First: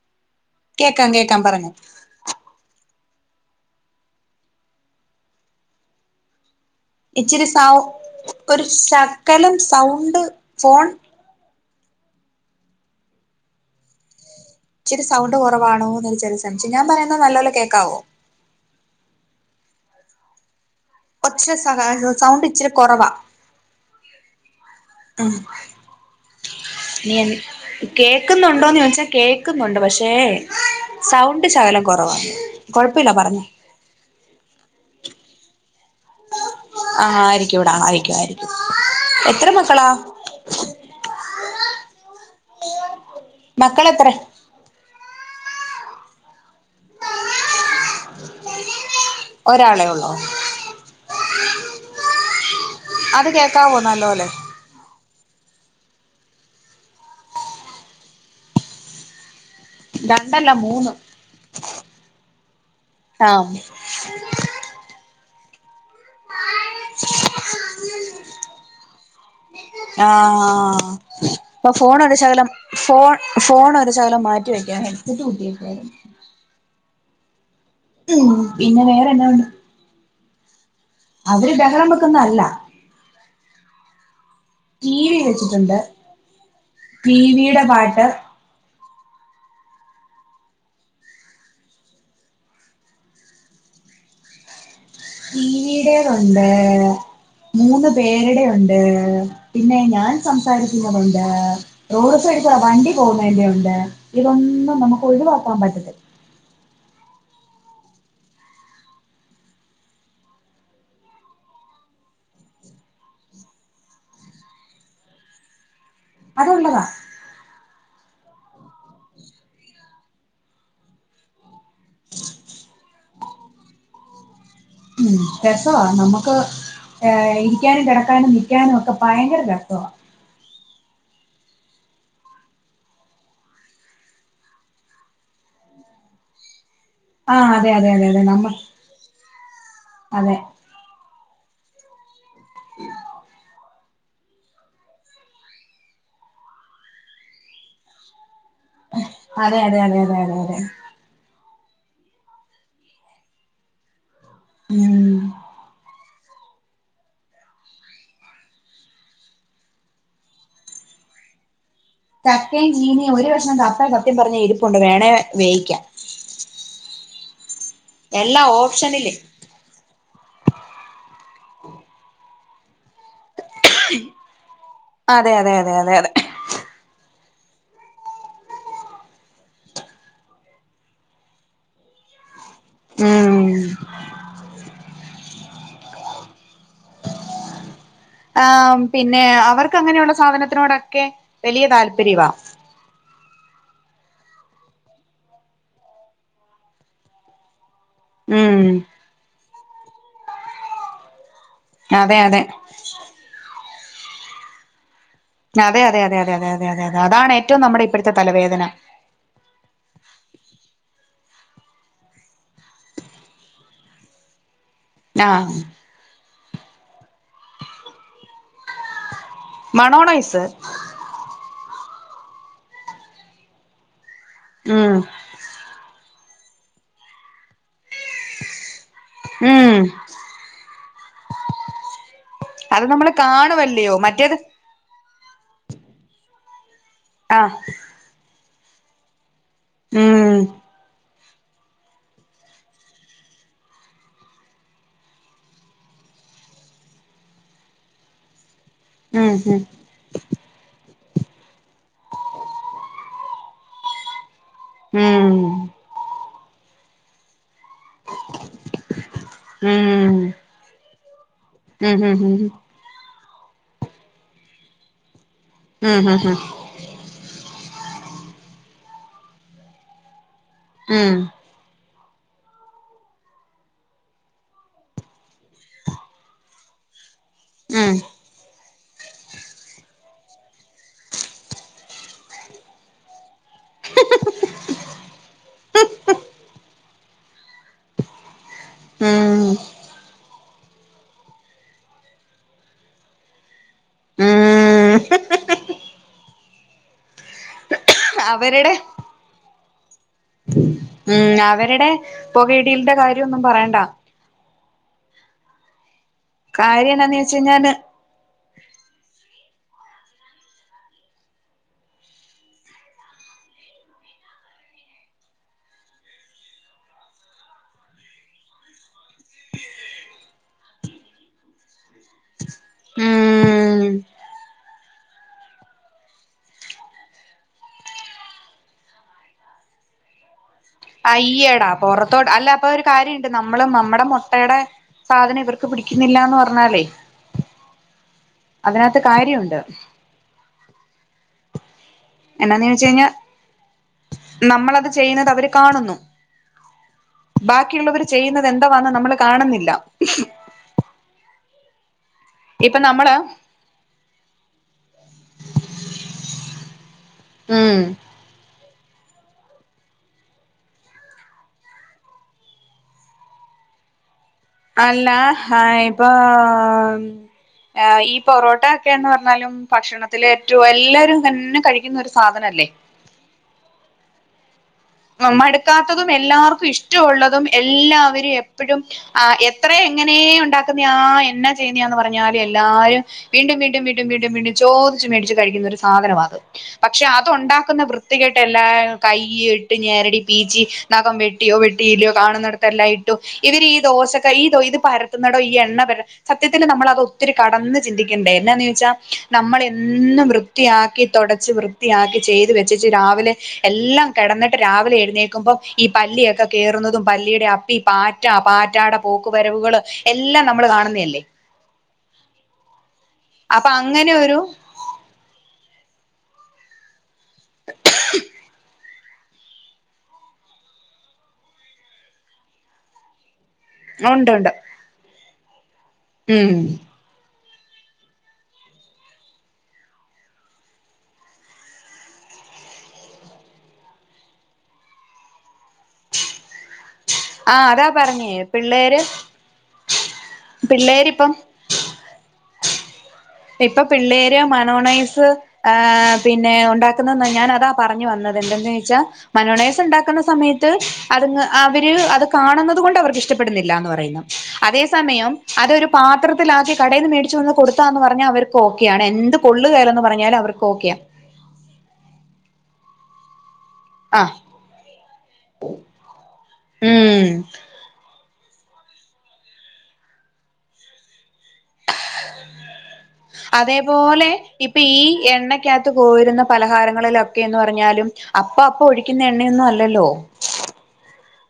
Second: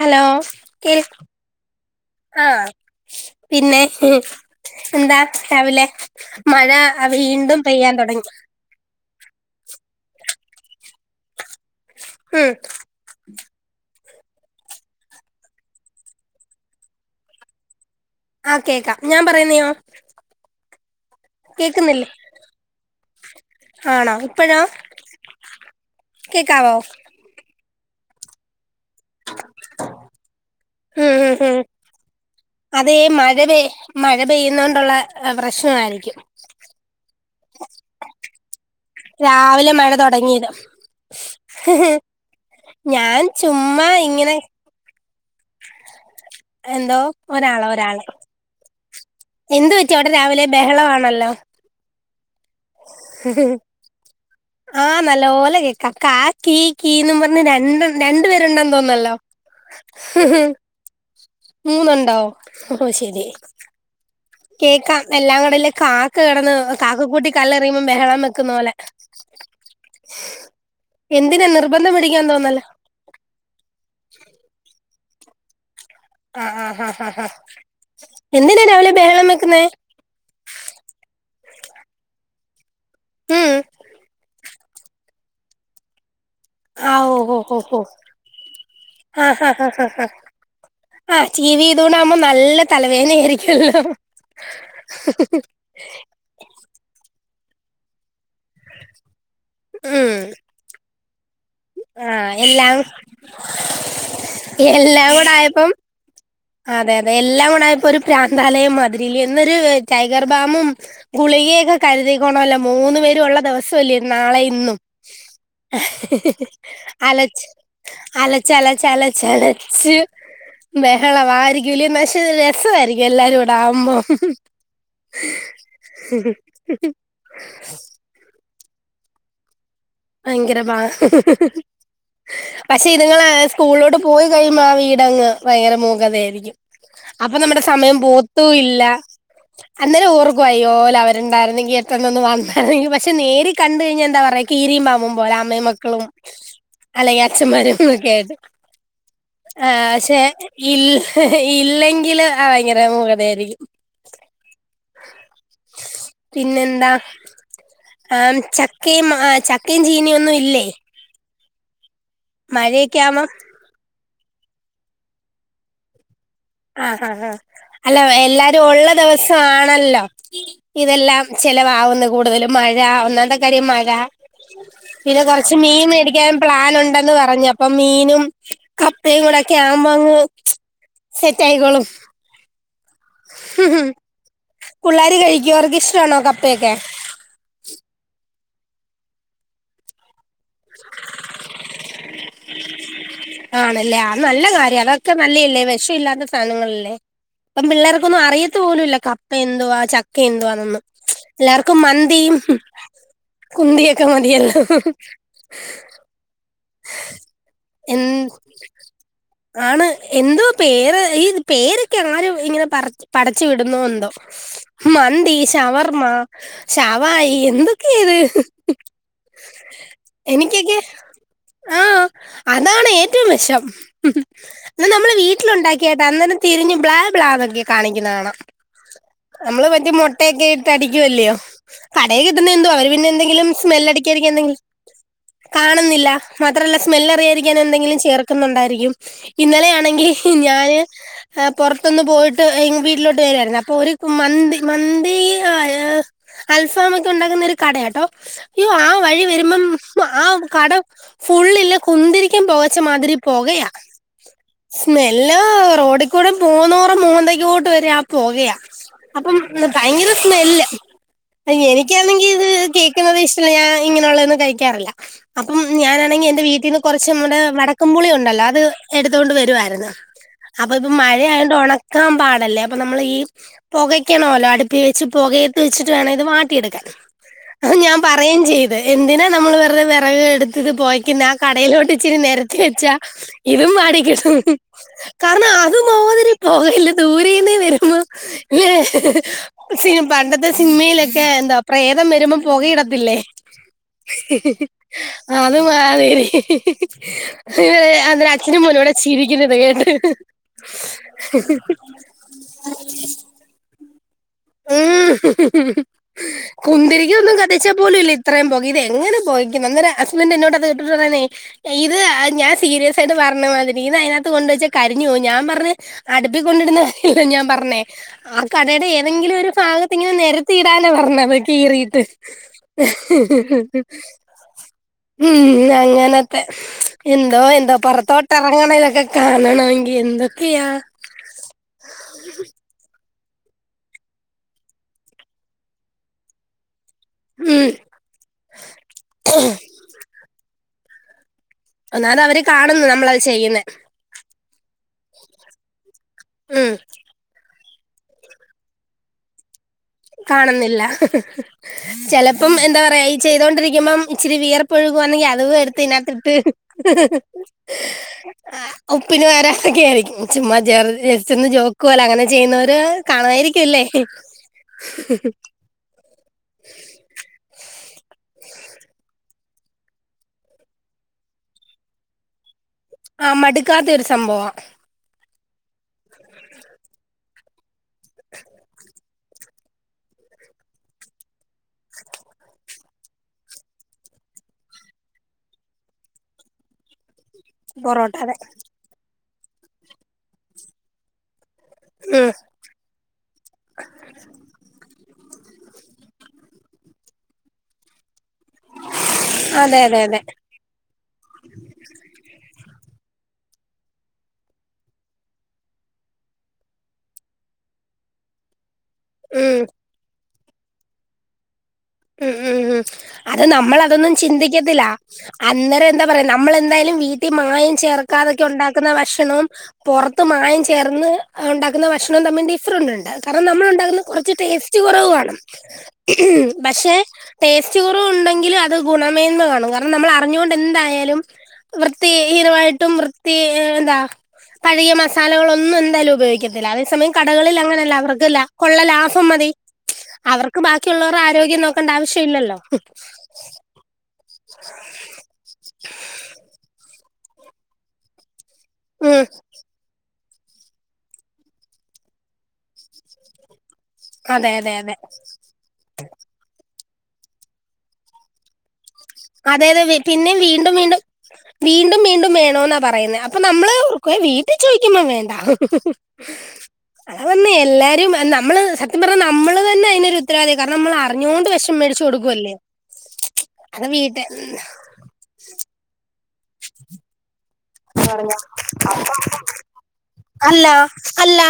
Hello കേൾ കേക്കാം കേക്കാം പറഞ്ഞോ ആഹ് പിന്നെ ഇഹ് എന്താ രാവിലെ മഴാ ഇച്ചിരി വീണ്ടും സൗ പെയ്യാൻ തുടങ്ങി ഒരു ശക്കലം സൗണ്ട് ഫോൺ ഉം ച്ചിരി സൗണ്ട് കുറവാണോ എന്ന് ചെറിയ സംശയം ഞാൻ പറയുന്നെഹ് നല്ലോലെ കേൾക്കാവോ ആഹ് കേക്കാം ഞാൻ പറയുന്നയോ പക്ഷേ കേക്കുന്നില്ലേ സഹസ് സൗണ്ട് ഇച്ചിരി കുറവാ ആണോ ഇപ്പഴോ കേക്കാവോ ഇൻ കേൾക്കുന്നുണ്ടോന്ന് ചോയ്ച്ചാ കേൾക്കുന്നുണ്ട് പക്ഷേ ഉം ഉം സൗണ്ട് ഉം ശകലം കൊറവാ അതേ കൊഴപ്പവില്ല മഴ പറഞ്ഞോ പെയ് മഴ പെയ്യുന്നോണ്ടുള്ള പ്രശ്നമായിയിരിക്കും ആഹ് ആയിരിക്കുംടാ ആയിരിക്കും ആയിരിക്കും എത്ര രാവിലെ മക്കളാ മഴ തുടങ്ങിയത് ഞാൻ ചുമ്മാ മക്കളെത്ര ഇങ്ങനെ എന്തോ ഒരാളാ ഒരാളാ എന്ത് ഒരാളെ പറ്റി ഉള്ളോ അവിടെ രാവിലെ ബഹളവാണല്ലോ അത് കേക്കാവോന്നല്ലവോലെ ആഹ് നല്ലവോലെ കേക്കാം ക കീ കീന്ന് പറഞ്ഞ് രണ്ടു രണ്ട് പേരുണ്ടന്ന് തോന്നല്ലോ രണ്ടല്ല മൂന്ന് മൂന്നുണ്ടോ ഓ ഹോ ശരി ആഹ് കേക്കാം എല്ലാം കൂടല്ലം കാ ക്ക കെട്ന്ന് കാക്കക്കൂട്ടി കല്ലെറിയുമ്പോം ബഹളം വെക്കുന്ന പോലെ ആഹ് ആഹ് ആഹ് എന്തിനാ ഇപ്പൊ നിർബന്ധം ഫോൺ ഒര് പിടിക്കാൻ ശകലം തോന്നല്ലോ ഫോൺ ഫോൺ ഒരു ശകലം മാറ്റി വെക്കാൻ ഹെഡ് സെറ്റ് കുത്തിയെക്കുവാണ് ആഹ് ആഹ് ആഹ് ആഹ് ഹാ ഉം എന്തിനാ പിന്നെ രാവിലെ വേറെന്നാ ബഹളം ഉണ്ട് വെക്കുന്നേ അവര് ബഹളം വെക്കുന്നതല്ല ഉം ഉം ടി വി വെച്ചിട്ടുണ്ട് ആ ടിവി ടെ പാട്ട് ആഹ് ഹാ ഹാ ഹാ അഹ് ആഹ് ടി വി ഇതുകൊണ്ടാക്കുമ്പോ നല്ല തലവേദന ആയിരിക്കുവല്ലോ ടി വിടേതുണ്ട് മൂന്ന് പേരുടെ ണ്ട് പിന്നെ ഞാൻ ഉം സംസാരിക്കുന്നതു ണ്ട്. ആ [unintelligible] എല്ലാം വണ്ടി പോവുന്നേന്റെണ്ട് ഇതൊന്നും നമുക്ക് എല്ലാം കൂടെ ഒഴിവാക്കാൻ ആയപ്പം പറ്റത്തില്ല. അതെ അതെ എല്ലാം കൂട്ടായപ്പൊ ഒരു പ്രാന്താലയം മതിരില്ലേ എന്നരു ടൈഗർ ബാമും ഗുളികെയൊക്കെ കര്തിക്കോണംല്ലോ മൂന്നു പേരു ഉള്ള ദിവസല്ലേ നാളെ ഇന്നും. ആഹ്. അതുള്ളതാ അലച്ച് അലച്ചലച്ചലച്ചലച്ച് വെ [unintelligible] രസ്സവായിരിക്കും എല്ലാരും കൂടെ ആവുമ്പം. ഉം രസവാ നമ്മക്ക് ഇരിക്ക്യാനും കെടക്കാനും നി ക്ക്യാനും ഒക്കെ ഭയങ്കര രസവാ. ഭയങ്കര ബാ പക്ഷെ ഇത്ങ്ങള് സ്കൂളോട്ട് പോയി കഴിയുമ്പോ ആ വീടങ്ങ് ഭയങ്കര മൂകതയായിരിക്ക്യും. അപ്പൊ ആഹ് നമ്മടെ അതെ അതെ സമയം അതെ അതെ നമ്മ പോവത്തൂ ല്ല. അന്നേരം അതെ ഓർക്കും അയ്യോ ലവര്ണ്ടായിര്ന്നെങ്കി എത്ര നന്ന് ഒന്ന് വന്ന് എങ്കി പക്ഷെ നേരി ക ണ്ട് കയ്ഞ്ഞ എന്താ പറയാ കീ രീം പാമ്പും പോലെ അമ്മയും മക്കളും അല്ലെങ്കി അച്ഛന്മാരുക്കെ ആയിട്ട്. അതെ ആ അതെ അതെ അതെ ക്ഷെ അതെ അതെ ഇല്ലെ ഇല്ലെങ്കില് ആ ഭയങ്കര മൂകത ആയിരിക്കും. ഉം. പിന്നെ എന്താ? ആ ചക്കേം മ ചക്കേം ചീനിം ഒന്നും ഇല്ലേ? ചക്കെം മഴയൊക്കെ ചീനിം ആവുമ്പം ഒരു കഷ്ണം തപ്പം സത്യം പർഞ്ഞ ഇരിപ്പുണ്ട് വേണേ വേയിക്കാം. ആ ആ ആ അല്ല എല്ലാ എല്ലാരും ഒള്ള ഓപ്ഷനില് ദെവസാണല്ലോ. ഇതെല്ലാം ചെലവാവുന്ന കൂടുതലും മഴ ഒന്നാത് കാര്യം മഴ പിന്നെ അതെ അതെ കൊർച്ച് അതെ മീൻ അതെ അതെ മേടിക്ക്യാൻ. പ്ലാനുണ്ടെന്ന് പറഞ്ഞു പ്പൊ മീനും കപ്പയും കൂടെക്കെയാവുമ്പങ്ങ് സെറ്റായികോളും. ഉം മ് മ് പുള്ളേര് കഴ്ക്കോ അവർക്കി ഷ്ടമാണോ കപ്പയൊക്കെ? ആ പിന്നെ അവർക്കങ്ങനെയുള്ള സാധനത്തിനോടൊക്കെ വലിയ താല്പര്യവാ. [inaudible] ആണല്ലേ ആത് നല്ല കാര്യാ അതൊക്കെ നല്ലെയല്ലേ വെഷം ഇല്ലാത്ത സാധനങ്ങളല്ലേ ഇപ്പം പിള്ളേർ ക്കൊന്നും അറിയത്ത് ഉം പോലുല്ല കപ്പ എന്തുവാ ചക്ക എന്തുവാന്നൊന്നും. എല്ലാർക്കും അതെ മന്ദിയും അതെ കുന്തിയൊക്കെ മതിയല്ലൊ. അതെ അതെ അതെ അതെ അതെ അതെ അതെ അതെ അതെ അതെ അതെ അതാണ് ഏറ്റവും നമ്മടെ എൻ ഇപ്പഴ്ത്തെ തലവേദന. ആണ് എന്തോ പേര് ഈ പേരൊക്കെ ആര് ഇങ്ങനെ പറ പടച്ച് വിടുന്നോ എന്തോ. മന്തി, ആഹ് ശവർമ്മ, ശവായി എന്തൊക്കെ ഇത്. മണോണൈസ്. എനിക്കൊക്കെ ആഹ് അതാണ് ഏറ്റവും വെഷം എന്ന ഉം നമ്മള് വീ ട്ടിലുണ്ടാക്കിയിട്ട് അന്നേരം തിരിഞ്ഞ് ബ്ലാ ബ്ലാന്നൊക്കെ കാണിക്കിന്നെ കാണാം. അമ്ലള് ഉം മറ്റേ മുട്ടയൊക്കെ ഇട്ട് അടിക്ക്യുവല്യേ. കടയി കിട്ടുന്ന എന്തുവ അത് അവര് പിന്നെ നമ്മള് എന്തെങ്കിലും സ്മെല്ല കാണുവല്ലയോ അടിക്ക്യായിരിക്കാൻ മറ്റേത് എന്തെങ്കിലും കാണുന്നില്ല മാത്രമല്ല സ്മെല്ല റിയാരിക്കാൻ ആഹ് എന്തെങ്കിലും ചേർക്കുന്നുണ്ടായിരിക്കും ഇന്നലെ ഞാ ണെങ്കിൽ ഞാന് എ പൊർത്തൊന്ന് പോയിട്ട് വീട്ടിലോട്ട് വരുവാര്‌ന്ന്‌ അപ്പൊ ഒര് മന്തി മന്തി ആ അൽഫാം ഒക്കെ ഉണ്ടാക്കുന്ന ഒരു കടയാട്ടോ യ്യോ ആ വഴി വരുമ്പം ആ കട ഫുള്ളില്ലേ കുന്തിരിക്ക്യൻ പൊകച്ച മാതിരി പോകയാ. സ്മെല്ലോ റോഡിക്കൂടെ പൊവ്ന്നോ റെ മൂന്തേക്ക് കൊ വരെ പൊകയാ അപ്പം ഭയങ്കര സ്മെല്ല് അ എനിക്കാണെങ്കി ഇത് കേക്ക്ന്നത് ഇഷ്ല്ല ഞാൻ ഇങ്ങനെയുള്ളതൊന്നും കഴിക്കാറില്ല അപ്പം ഞാൻ അവരുടെ വീട്ടീന്ന് കറച്ച് നമ്മടെ വടക്കുംപുളി ഉണ്ടല്ലോ അത് എടുത്തോണ്ട് വരുവായിരുന്നു. അപ്പൊ ഇപ്പൊ മഴായോണ്ട് ഒണക്കാൻ പാടല്ലേ അപ്പൊ നമ്മൾ ഈ പുകയ്ക്കണോല്ലോ അടുപ്പി വെച്ച് പുകയത്ത് വച്ചിട്ട് വേണം ഇത് വാട്ടിയെടുക്കാൻ. അത് ഞാൻ പറയുകയും ചെയ്ത് എന്തിനാ നമ്മൾ വെറുതെ വിറക് എടുത്തിട്ട പോയി ന്നെ ആ കടയിലോട്ട് ഇച്ചിരി നിരത്തി വെച്ചാ ഇതും വാടിക്കിട്ടും. കാരണം അത് മോതിരി പോകയല്ലേ ദൂരേന്ന്. വരുമ്പല്ലേ സി പണ്ട ഇത്തെ സിനിമയിലൊക്കെ എന്താ പ്രേതം വരുമ്പോ പൊകയിടത്തില്ലേ. [unintelligible] അത് അത് മാതിരി ഇ അന്നരം അച്ഛനും മോനൂടെ ചിരിക്ക്ന്ന് ഇത് കേട്ട്. ഉം അവര്ടെ പൊകയിടിൽന്റെ കാര്യോന്നും പറയണ്ട മ് കാര്യം എന്താന്ന് കുന്തിരിക്കൊന്നും വെച്ച് കത്തിച്ചാ കഴിഞ്ഞാല് പോലും ത്രേം പൊകിതെങ്ങനെ പൊകക്ക്ന്ന അന്നരം ഹസ്ബൻറ് എന്നോടത് കേട്ടിട്ട് പറയാണെ ഇത് ഞാൻ സീരിയസായിട്ട് പർഞ്ഞമാതിരി ഇത് അയ്നകത്ത് കൊണ്ടേച്ചാ കരിഞ്ഞു പോവും ഞാമ്പർഞ്. അടുപ്പിക്കൊണ്ടിടുന്ന കാര്യല്ല ഞാൻ പർഞ്ഞെ ആഹ് കടേടെ തെങ്കിലും ഒര് ഭാഗത്ത് ങ്ങനെ നെരത്തി ഇടാന പർഞ്ഞത് കീറീട്ട് ഉം [unintelligible] ഉം അങ്ങനത്തെ എന്തോ എന്തോ പൊറത്തോട്ടെറങ്ങണതൊക്കെ കാണണമെങ്കി എന്തൊക്കെയാ അയ്യടാ പൊറത്തോട്ട് അല്ല പ്പൊരു കാര്യം ണ്ട് നമ്മളും നമ്മടെ മൊട്ടേടെ സാധന ഇവർക്ക് പിടിക്കുന്നില്ലാന്ന് പർഞ്ഞാലേ ഉം അതിനകത്ത് കാര്യുണ്ട് ഒന്നാത് അവര് എന്നാന്ന് കാണുന്നു ചോദിച്ച് കഴിഞ്ഞാ നമ്മളഹ് ചെയ്യ്ന്നെ നമ്മളത് ചെയ്യുന്നത അവര് കാണുന്നു ഉം ബാക്കിള്ളവർ ചെയ്യുന്നതെന്തവാന്ന് നമ്മള് കാണുന്നില്ല കാണുന്നില്ല [unintelligible] ചെ പ്പം ഇപ്പൊ എന്താ പറയാ ഈ നമ്മള് ചെയ്തോണ്ടിരിക്കുമ്പം ഇച്ചിരി വിയർപ്പൊഴുകുവാന്നെങ്കിൽ അത് [unintelligible] തിനകത്തിട്ട് [unintelligible] ഉം ആഹ് ഉപ്പിന് പകരതൊക്കെ ആയിരിക്കും ചുമ്മ ജസ്റ്ന്ന് ജോക്കോലങ്ങനെ ചെയ്യുന്നവര് കാണായിരിക്കുംല്ലേ അല്ലഹ് അയ്പ്പൊ ഈ പൊറോട്ടൊക്കെന്ന് പർഞ്ഞാലും ഭക്ഷണത്തിലേറ്റു എല്ലരും തന്നെ കഴിക്കുന്ന ഒരു സാധനല്ലേ ആഹ് മട്ക്കാത്തൊരു സംഭവ അഹ് മടുക്കാത്തതും എല്ലാർക്കും ഇഷ്ടഉള്ളതും എല്ലാവരും എപ്പഴും ആഹ് എത്രെ എങ്ങനേ ഉണ്ടാക്കുന്നയാ എന്ന ചെയ്യുന്ന്യാ ന്ന് പറഞ്ഞാലും എല്ലാരും വീണ്ടും വീണ്ടും വീണ്ടും വീണ്ടും വീണ്ടും ചോദിച്ച് മേടിച്ച് കഴിക്കുന്നൊരു സാധനവാ അത് പക്ഷെ അതൊണ്ടാ ക്കുന്ന പൊറോട്ട അതെ വൃത്തികെട്ടെല്ലാ കൈയ്യിട്ട് ഞെരടി പീച്ചി നഖം വെട്ടിയോ വെട്ടിയില്ല്യോ ഉം കാണുന്ന തല്ലയിട്ടു ഇവര് ഈ ദോശക്കയ് ഈതൊ ഇത് പരത്തുന്നടോ ഈ എണ്ണ പര സത്യത്തിൽ നമ്മളതൊത്തി കടന്ന് ചിന്തിക്കണ്ടേ എന്നാന്ന് ചോയ്ച്ചാ അതെ അതെ അതെ നമ്മളെന്നും വൃ ത്തിയാക്കി തൊടച്ച് വൃത്തിയാക്കി ചെയ്തു വെച്ചേച് രാവിലെ എല്ലാം കെടന്ന് രാവിലെ എഴുന്നേക്കുമ്പോം ഈ പല്ലിയൊക്കെ കേറുന്നതും പല്ലിയുടെ അപ്പി പാറ്റ പാറ്റാടെ പോക്കു ഉം വരവുകൾ എല്ലാം നമ്മള് കാണുന്നെ ല്ലേ ഉം ഉം ഉം അത് അപ്പൊ നമ്മളതൊന്നും അങ്ങനെ ഒരു ചിന്തിക്കത്തില്ല അന്നേരം ന്താ പറയാ നമ്മളെന്തായാലും വീട്ടിൽ മായം ചേർക്കാതൊക്കെ ഉണ്ടാക്കുന്ന ഭക്ഷണവും പൊർത്ത് മായം ചേർന്ന് ണ്ടാക്കുന്ന ഭക്ഷണം തമ്മിൽ ഡിഫറന്റ് ണ്ട് കാരണം നമ്മൾ ണ്ടാക്ന്ന ഉണ്ട് കൊറച്ച് ഉണ്ട് ടേസ്റ്റ് കുറവ് വാണം ഉം പക്ഷെ ടേസ്റ്റ് കുറവ് ണ്ടെങ്കിലും അത് ഗുണമേെന്ന് കാണും കാരണം നമ്മൾ അറിഞ്ഞുകൊണ്ടെന്തായാലും വൃത്തി ഹീനമായിട്ടും വൃത്തി എന്താ പഴകിയ മസാലകളൊന്നും എന്തായാലും ഉപയോഗിക്കത്തില്ല അതേ സമയം ആ കടകളിൽ അതാ അങ്ങനല്ല പറഞ്ഞേ വൃദ്ധല കൊള്ള പിള്ളേര് ലാഭം മതി അവർക്ക് ബാക്കിയുള്ളോരെ പിള്ളേരിപ്പം ആരോഗ്യം നോക്കണ്ട ആവശ്യം ഇല്ലല്ലോ ഇപ്പൊ പിള്ളേര് മനോണൈസ് ആഹ് പിന്നെ ഉണ്ടാക്കുന്നെന്ന ഞാനതാ പറഞ്ഞു വന്നതെ ന്തെ ന്ന് ച്ച ഉം മയോണൈസ്ണ്ടാക്കുന്ന സമയത്ത് അത് അവര് അത് കാണുന്നത് കൊണ്ട് വർക്ക് ഇഷ്ട പ്പെടുന്നില്ല ന്ന് പറയും അതെ അതെ അതേ അതെ സമയം അതൊരു പാത്രത്തിലാക്കി കടേൽന്ന് മേടിച്ച് വന്ന് കൊടുത്താന്ന് പർഞ്ഞാ അവർക്ക് ഓക്കെയാണ് എന്ത് അതെ അതെ കൊള്ളുകേലെന്ന് വി- പറഞ്ഞാലും പിന്നെയും അവർക്ക് വീണ്ടും ഓക്കെയാ വീണ്ടും വീണ്ടും വീണ്ടും വേണോന്നാ പറയുന്നെ അപ്പൊ നമ്മള് ക്കോയ് ആഹ് വീട്ടി ചോയ്ക്കുമ്പം വേണ്ട ഉം അതുവന്ന് എല്ലാരും നമ്മള് ത്യം പർഞ്ഞ നമ്മള് തന്നെ അയ്നൊരു ത്തരവാദ്യയ കാരണം നമ്മൾ അറിഞ്ഞോണ്ട് വെഷം മേടിച്ച് കൊടുക്കുവല്ലേ അതേപോലെ ഇപ്പ ഈ എണ്ണക്കകത്ത് കോരുന്ന പലഹാരങ്ങളിലൊക്കെന്ന് പറ പറഞ്ഞാലും അപ്പൊ അപ്പൊ ഒഴിക്കുന്ന എണ്ണയൊന്നും അല്ലല്ലോ അല്ല അല്ല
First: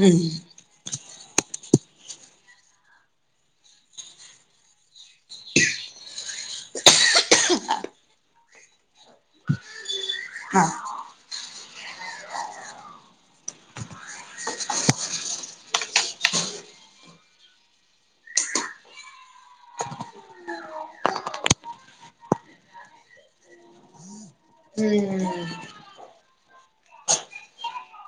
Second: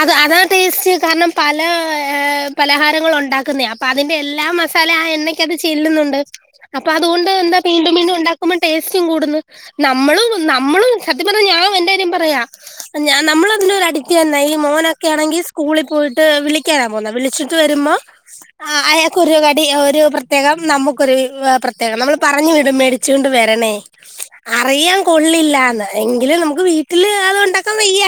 അത് ഉം അത് ടേസ്റ്റ് കാരണം പല ഏഹ് പലഹാരങ്ങളു ണ്ടാക്കുന്നെയാ ഉണ്ടാക്കുന്നെയാ അപ്പ അതിന്റെ എല്ല മസാല ചെല്ലുന്നുണ്ട് അപ്പൊ അതുകൊണ്ട് എന്താ വീണ്ടും വീണ്ടും ഉണ്ടാക്കുമ്പോ ടേസ്റ്റും കൂടുന്നു നമ്മളും ആഹ് നമ്മളും സത്യം പറഞ്ഞാൽ ഞാൻ എന്റെ കാര്യം പറയാ നമ്മള അതിനന്റെ ഒരു അടിറ്റ് തന്നെ ഈ മോനൊക്കെ ആണെങ്കിൽ സ്കൂളിൽ പോയിട്ട് വിള കേയറാൻ പോന്ന വിളിച്ചിട്ട് വരുമ്പോൾ അയാൾക്കേ ഒരു കടി ഒരു പ്രത്യേകം നമുക്കൊരു പ്രത്യേകം നമ്മള് പറഞ്ഞു വിടും മേടിച്ച കൊണ്ട് വരണേ അറിയാൻ ഉം കൊള്ളില്ലന്ന് എങ്കില് നമുക്ക് വീട്ടില് അത് ഉണ്ടാക്കാൻ വയ്യ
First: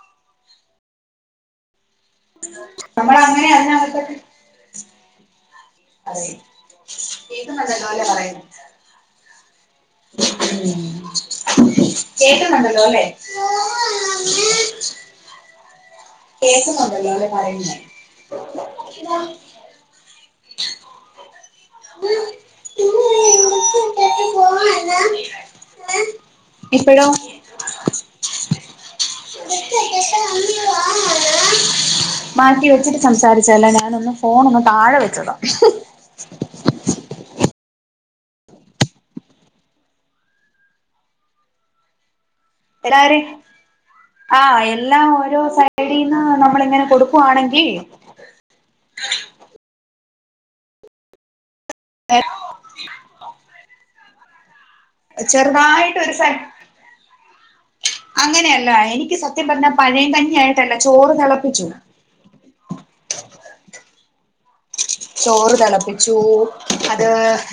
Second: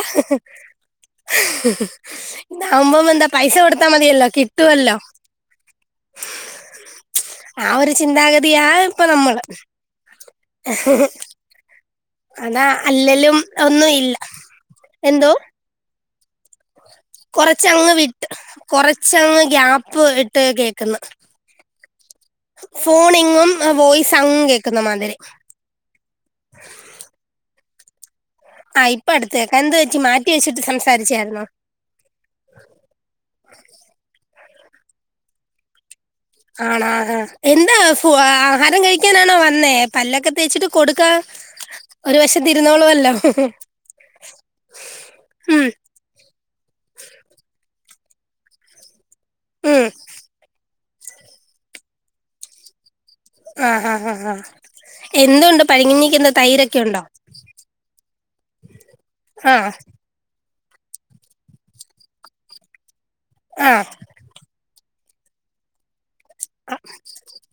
ഇ ആവുമ്പോ നമ്മൾ എന്താ അങ്ങനെ പൈസ കൊടുത്താ അതിനകത്തൊക്കെ മതിയല്ലോ കിട്ടുവല്ലോ അതെത് ആ പറതല്ല ഒരു പോലെ പറയുന്നു ചിന്താഗതിയാ ഇപ്പൊ നമ്മള് അതാ കേട്ടുന്നുണ്ടല്ലോ അല്ലേ അല്ലലും ഒന്നും ഇല്ല എന്തോ കേൾക്കുന്നുണ്ടല്ലോ അല്ലേ പറയുന്നേ കൊറച്ചങ്ങ് വിട്ട് കൊറച്ചങ്ങ് ഗ്യാപ്പ് ഇട്ട് കേക്കന്ന് ഫോണിങ്ങും വോയിസ് അങ് കേൾക്കുന്ന മാതിരി എപ്പഴോ ആ ഇപ്പൊ അടുത്ത് കേക്കാം എന്തുപറ്റി മാറ്റി വെച്ചിട്ട് സംസാരിച്ചായിന്നോ മാറ്റി വെച്ചിട്ട് സംസാരിച്ചല്ല ഞാനൊന്ന് ഫോൺ ഒന്ന് താഴെ വെച്ചതാം ആണോഹാ എന്താ ആഹാരം കഴിക്കാനാണോ വന്നേ പല്ലൊക്കെ തേച്ചിട്ട് കൊടുക്കാ [inaudible] ഒരു വശത്ത് ഇരുന്നോ എല്ലാരും ആഹ എല്ലാം ഓരോ ഉം സൈഡ നമ്മള എങ്ങനെ കൊടുക്കുവാണെങ്കിൽ ഉം ആ [unintelligible] ആഹ് ആഹ് ആഹ് ആാഹ് എന്തുണ്ട് ചെറുതായിട്ട് ഒരു പരിങ്ങിഞ്ഞീക്ക് എന്താ സൈ തൈരൊക്കെ ഉണ്ടോ അങ്ങനെയല്ല എനിക്ക് സത്യം ആ പറഞ്ഞാ പഴയം തന്നിയ ആയിട്ടല്ല ചോറ് തിളപ്പിച്ചു ആഹ് ചോറ് തിളപ്പിച്ചു അത്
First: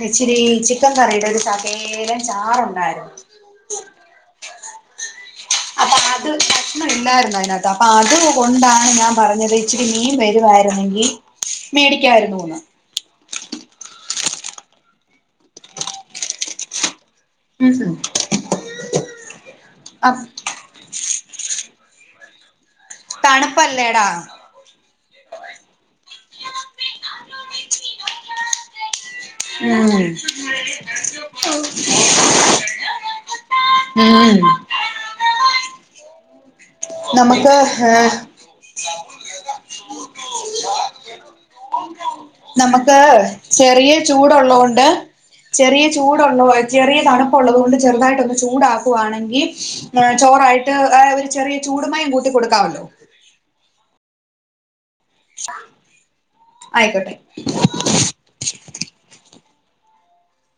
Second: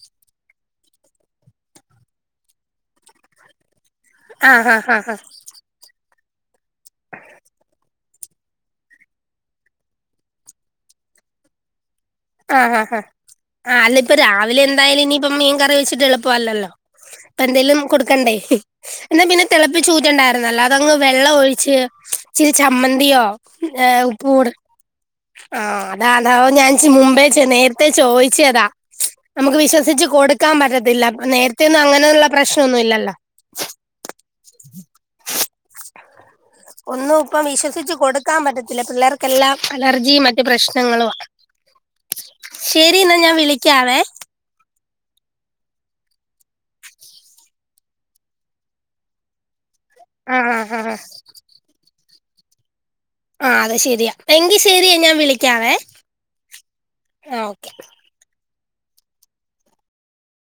ഇച്ചിരി ചത്തം കറിയുടെ ഒരു സക്കേലം ചാറുണ്ടായിരുന്നു ആഹ് ആഹ് ആഹഹ് അപ്പൊ അത് ക്ഷ്ണം ഇല്ലായിരുന്നു അതിനകത്ത അപ്പ അതുകൊണ്ടാണ് ഞാൻ പറഞ്ഞത് ഇച്ചിരി മീൻ വരുവായിരുന്നെങ്കിൽ മേടിക്കായിരുന്നു ആഹ് ആാഹാ ആ അല്ല ഇപ്പൊ രാവിലെ എന്തായാലും ഇനിയിപ്പ മീൻ കറി വെച്ചിട്ട് എളുപ്പല്ലല്ലോ അപ്പ ഉം എന്തേലും ഉം കൊടുക്കണ്ടേ എന്നന്താ പിന്നെ തിളപ്പി ചൂറ്റ അപ് ഉണ്ടായിരുന്നല്ലോ അതങ്ങ് വെള്ളം ഒഴിച്ച് ചരി ചമ്മന്തിയോ തണുപ്പല്ലേടാ ഉപ്പൂർ ആഹ അതാ അത ഞാൻ മുമ്പേ നേരത്തെ ചോദിച്ചതാ നമുക്ക് വിശ്വസിിച്ചച്ച് കൊടുക്കാൻ പറ്റത്തില്ല നേരത്തെ ഒന്നും അങ്ങനെയുള്ള പ്രശ്നൊന്നുമല്ലല്ലോ ഉം [unintelligible] ഒന്നും ഇപ്പം നമുക്ക് വിശ്വസിച്ച് ഏഹ് കൊടുക്കാൻ പറ്റത്തില്ല പിള്ളേർക്കെല്ലാം അലർജിയും മറ്റു പ്രശ്നങ്ങളും നമുക്ക് ചെറിയ വിളിക്കാവേ ചൂടുള്ളത് കൊണ്ട് ചെറിയ ചൂടുള്ള ചെറിയ തണുപ്പള്ളത കൊണ്ട് ചെറുതായിട്ടൊന്ന് ചൂടാക്കുകവാണെങ്കിൽ ആഹ് ചോറായിട്ട് ആഹ് ആഹ് ഒരു ചെറിയ ചൂടുമായും കൂട്ട കൊടുക്കാമല്ലോ ആ അത ശെരിയാ എങ്കിൽ ശരിയ ഞാൻ വിളിക്കാവേ ആയിക്കോട്ടെ ആ ഓക്കെ